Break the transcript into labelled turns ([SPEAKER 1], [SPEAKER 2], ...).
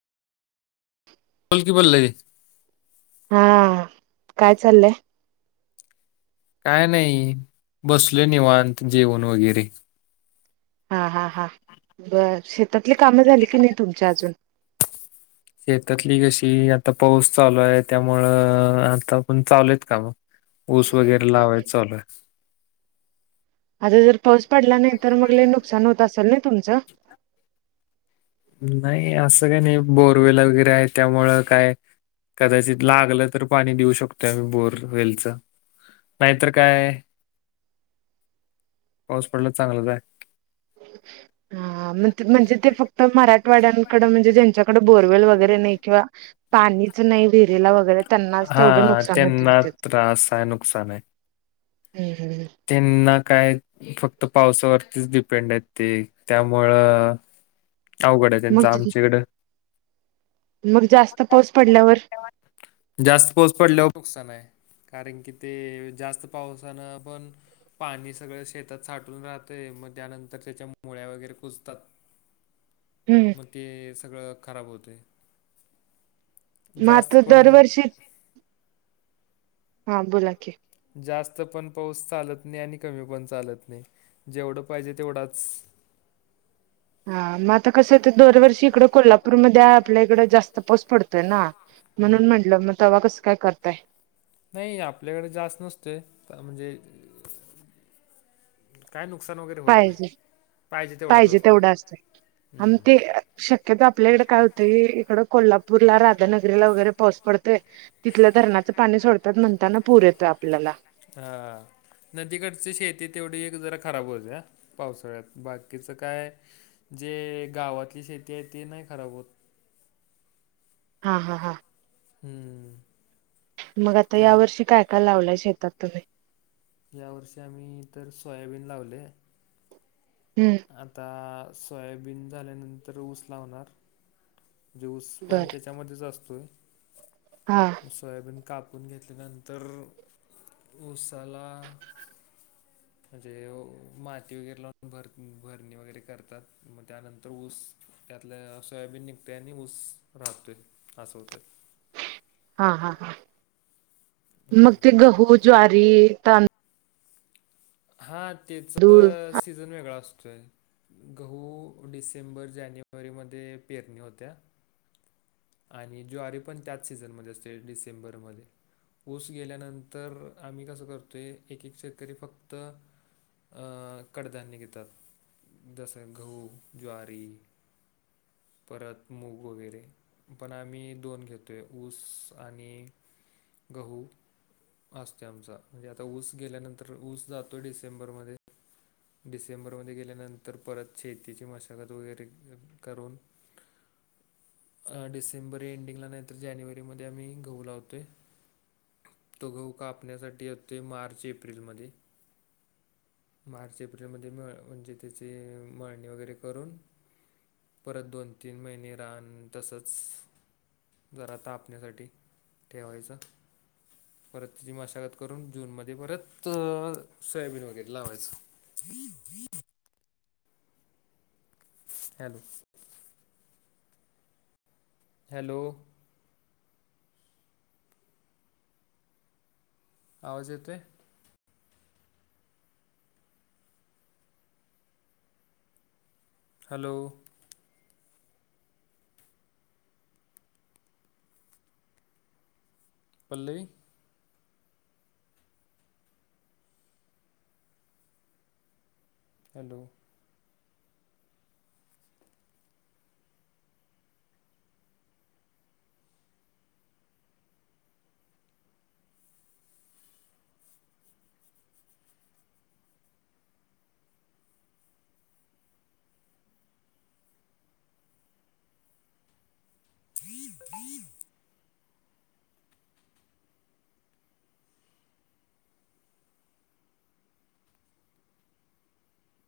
[SPEAKER 1] बोल की, पल्लवी
[SPEAKER 2] हा काय चाललंय?
[SPEAKER 1] काय नाही? बसलोय निवांत जेवण वगैरे.
[SPEAKER 2] हां हां हां बरं शेतातली कामं झाली की, नाही तुमच्या अजून
[SPEAKER 1] शेतातली कशी आता पाऊस चालू आहे. त्यामुळं आता पण चालू आहेत काम ऊस वगैरे लावायच चालूय आहे.
[SPEAKER 2] आज जर पाऊस पडला नाही तर मग नुकसान होत असेल ना तुमचं
[SPEAKER 1] नाही असं काही नाही बोरवेल वगैरे आहे त्यामुळं काय? कदाचित लागलं तर पाणी देऊ शकतोय. आम्ही बोर वेलच नाहीतर काय? पाऊस पडला चांगलंच आहे.
[SPEAKER 2] हा म्हणजे ते फक्त मराठवाड्यांकड म्हणजे ज्यांच्याकडे बोर वैगेरे नाही किंवा पाणीच नाही विहीरीला वगैरे त्यांनाच तेवढ
[SPEAKER 1] हा
[SPEAKER 2] नुकसान होते.
[SPEAKER 1] त्यांना त्रास आहे नुकसान आहे
[SPEAKER 2] हम्म हम्
[SPEAKER 1] त्यांना काय? फक्त पावसावरतीच डिपेंड आहेत ते त्यामुळं अवघड आहे त्यांच
[SPEAKER 2] मग
[SPEAKER 1] आमच्याकड
[SPEAKER 2] मग जास्त पाऊस पडल्यावर
[SPEAKER 1] जास्त पाऊस पडल्यावर नुकसान आहे. कारण कि ते जास्त पावसानं पण पाणी सगळं शेतात साठून राहतय मग त्यानंतर त्याच्या मुळ्या वगैरे कुजतात.
[SPEAKER 2] हम्म
[SPEAKER 1] मग ते सगळं खराब होतंय.
[SPEAKER 2] म
[SPEAKER 1] जास्त
[SPEAKER 2] तो
[SPEAKER 1] पण
[SPEAKER 2] दरवर्षी हा बोला की,
[SPEAKER 1] जास्त पण पाऊस चालत नाही. आणि कमी पण चालत नाही जेवढं पाहिजे तेवढाच,
[SPEAKER 2] हा मग आता कसं आहे दरवर्षी इकड कोल्हापूरमध्येध्ये आपल्या इकड जास्त पाऊस पडतोय ना, म्हणून म्हंटलं मग तेव्हा कसं काय? करताय.
[SPEAKER 1] नाही आपल्याकडे जास्त नसतोय तर म्हणजे काय नुकसान वगैरे होत नाही.
[SPEAKER 2] पाहिजे
[SPEAKER 1] पाहिजे तेवढंत असते हम्म.
[SPEAKER 2] शक्यता आपल्याकडे काय होतं. इकडं कोल्हापूरला, राधानगरीला वगैरे पाऊस पडतोय. तिथलं धरणाचं पाणी सोडतात. म्हणताना पूर येतो आपल्याला.
[SPEAKER 1] हा. नदीकडची शेती तेवढी एक जरा खराब होते. आ पावसाळ्यात. बाकीचं काय? जे गावातली शेती आहे ते नाही खराब होत.
[SPEAKER 2] हां हां हां.
[SPEAKER 1] हम्म.
[SPEAKER 2] मग आता
[SPEAKER 1] त्या
[SPEAKER 2] या वर्षी काय काय लावलाय शेतात तुम्ही?
[SPEAKER 1] यावर्षी आम्ही तर सोयाबीन लावले.
[SPEAKER 2] हम्म.
[SPEAKER 1] आता सोयाबीन झाल्यानंतर ऊस लावणार उस पण
[SPEAKER 2] बर
[SPEAKER 1] त्याच्यामध्येच असतोय.
[SPEAKER 2] हा.
[SPEAKER 1] सोयाबीन कापून घेतल्यानंतर उसाला म्हणजे माती वगैरे लावून भर भरणी वगैरे करतात. मग त्यानंतर ऊस त्यातल्या सोयाबीन निघतेय आणि ऊस राहतोय, असं होतेय.
[SPEAKER 2] हा हा ह, मग ते गहू, ज्वारी, तांद
[SPEAKER 1] हा त्याच
[SPEAKER 2] तांदूळ
[SPEAKER 1] सीझन वेगळा असतोय. गहू डिसेंबर, जानेवारीमध्ये पेरणी होत्या. आणि ज्वारी पण त्याच सीझनमध्ये असते डिसेंबरमध्ये. ऊस गेल्यानंतर आम्ही कसं करतोय, एक एक शेतकरी फक्त कडधान्य घेतात. जसं गहू, ज्वारी परत मूग वगैरे पण आम्ही दोन घेतोय ऊस आणि गहू. असते आमचा. म्हणजे आता ऊस गेल्यानंतर ऊस जातोय डिसेंबरमध्ये डिसेंबरमध्ये गेल्यानंतर परत शेतीची मशागत वगैरे करून डिसेंबर एंडिंगला नाहीतर जानेवारी मध्ये आम्ही गहू लावतोय. तो गहू कापण्यासाठी येतो मार्च, एप्रिलमध्ये. मार्च, एप्रिलमध्ये म म्हणजे त्याची मळणी वगैरे करून परत दोन- तीन महिने रान तसंच जरा तापण्यासाठी ठेवायचं. परत तिची मशागत करून जून मध्ये परत, सोयाबीन वगैरे लावायचं. [inaudible] हॅलो. हॅलो. आवाज येतोय? हॅलो. पल्लवी हॅलो [inaudible]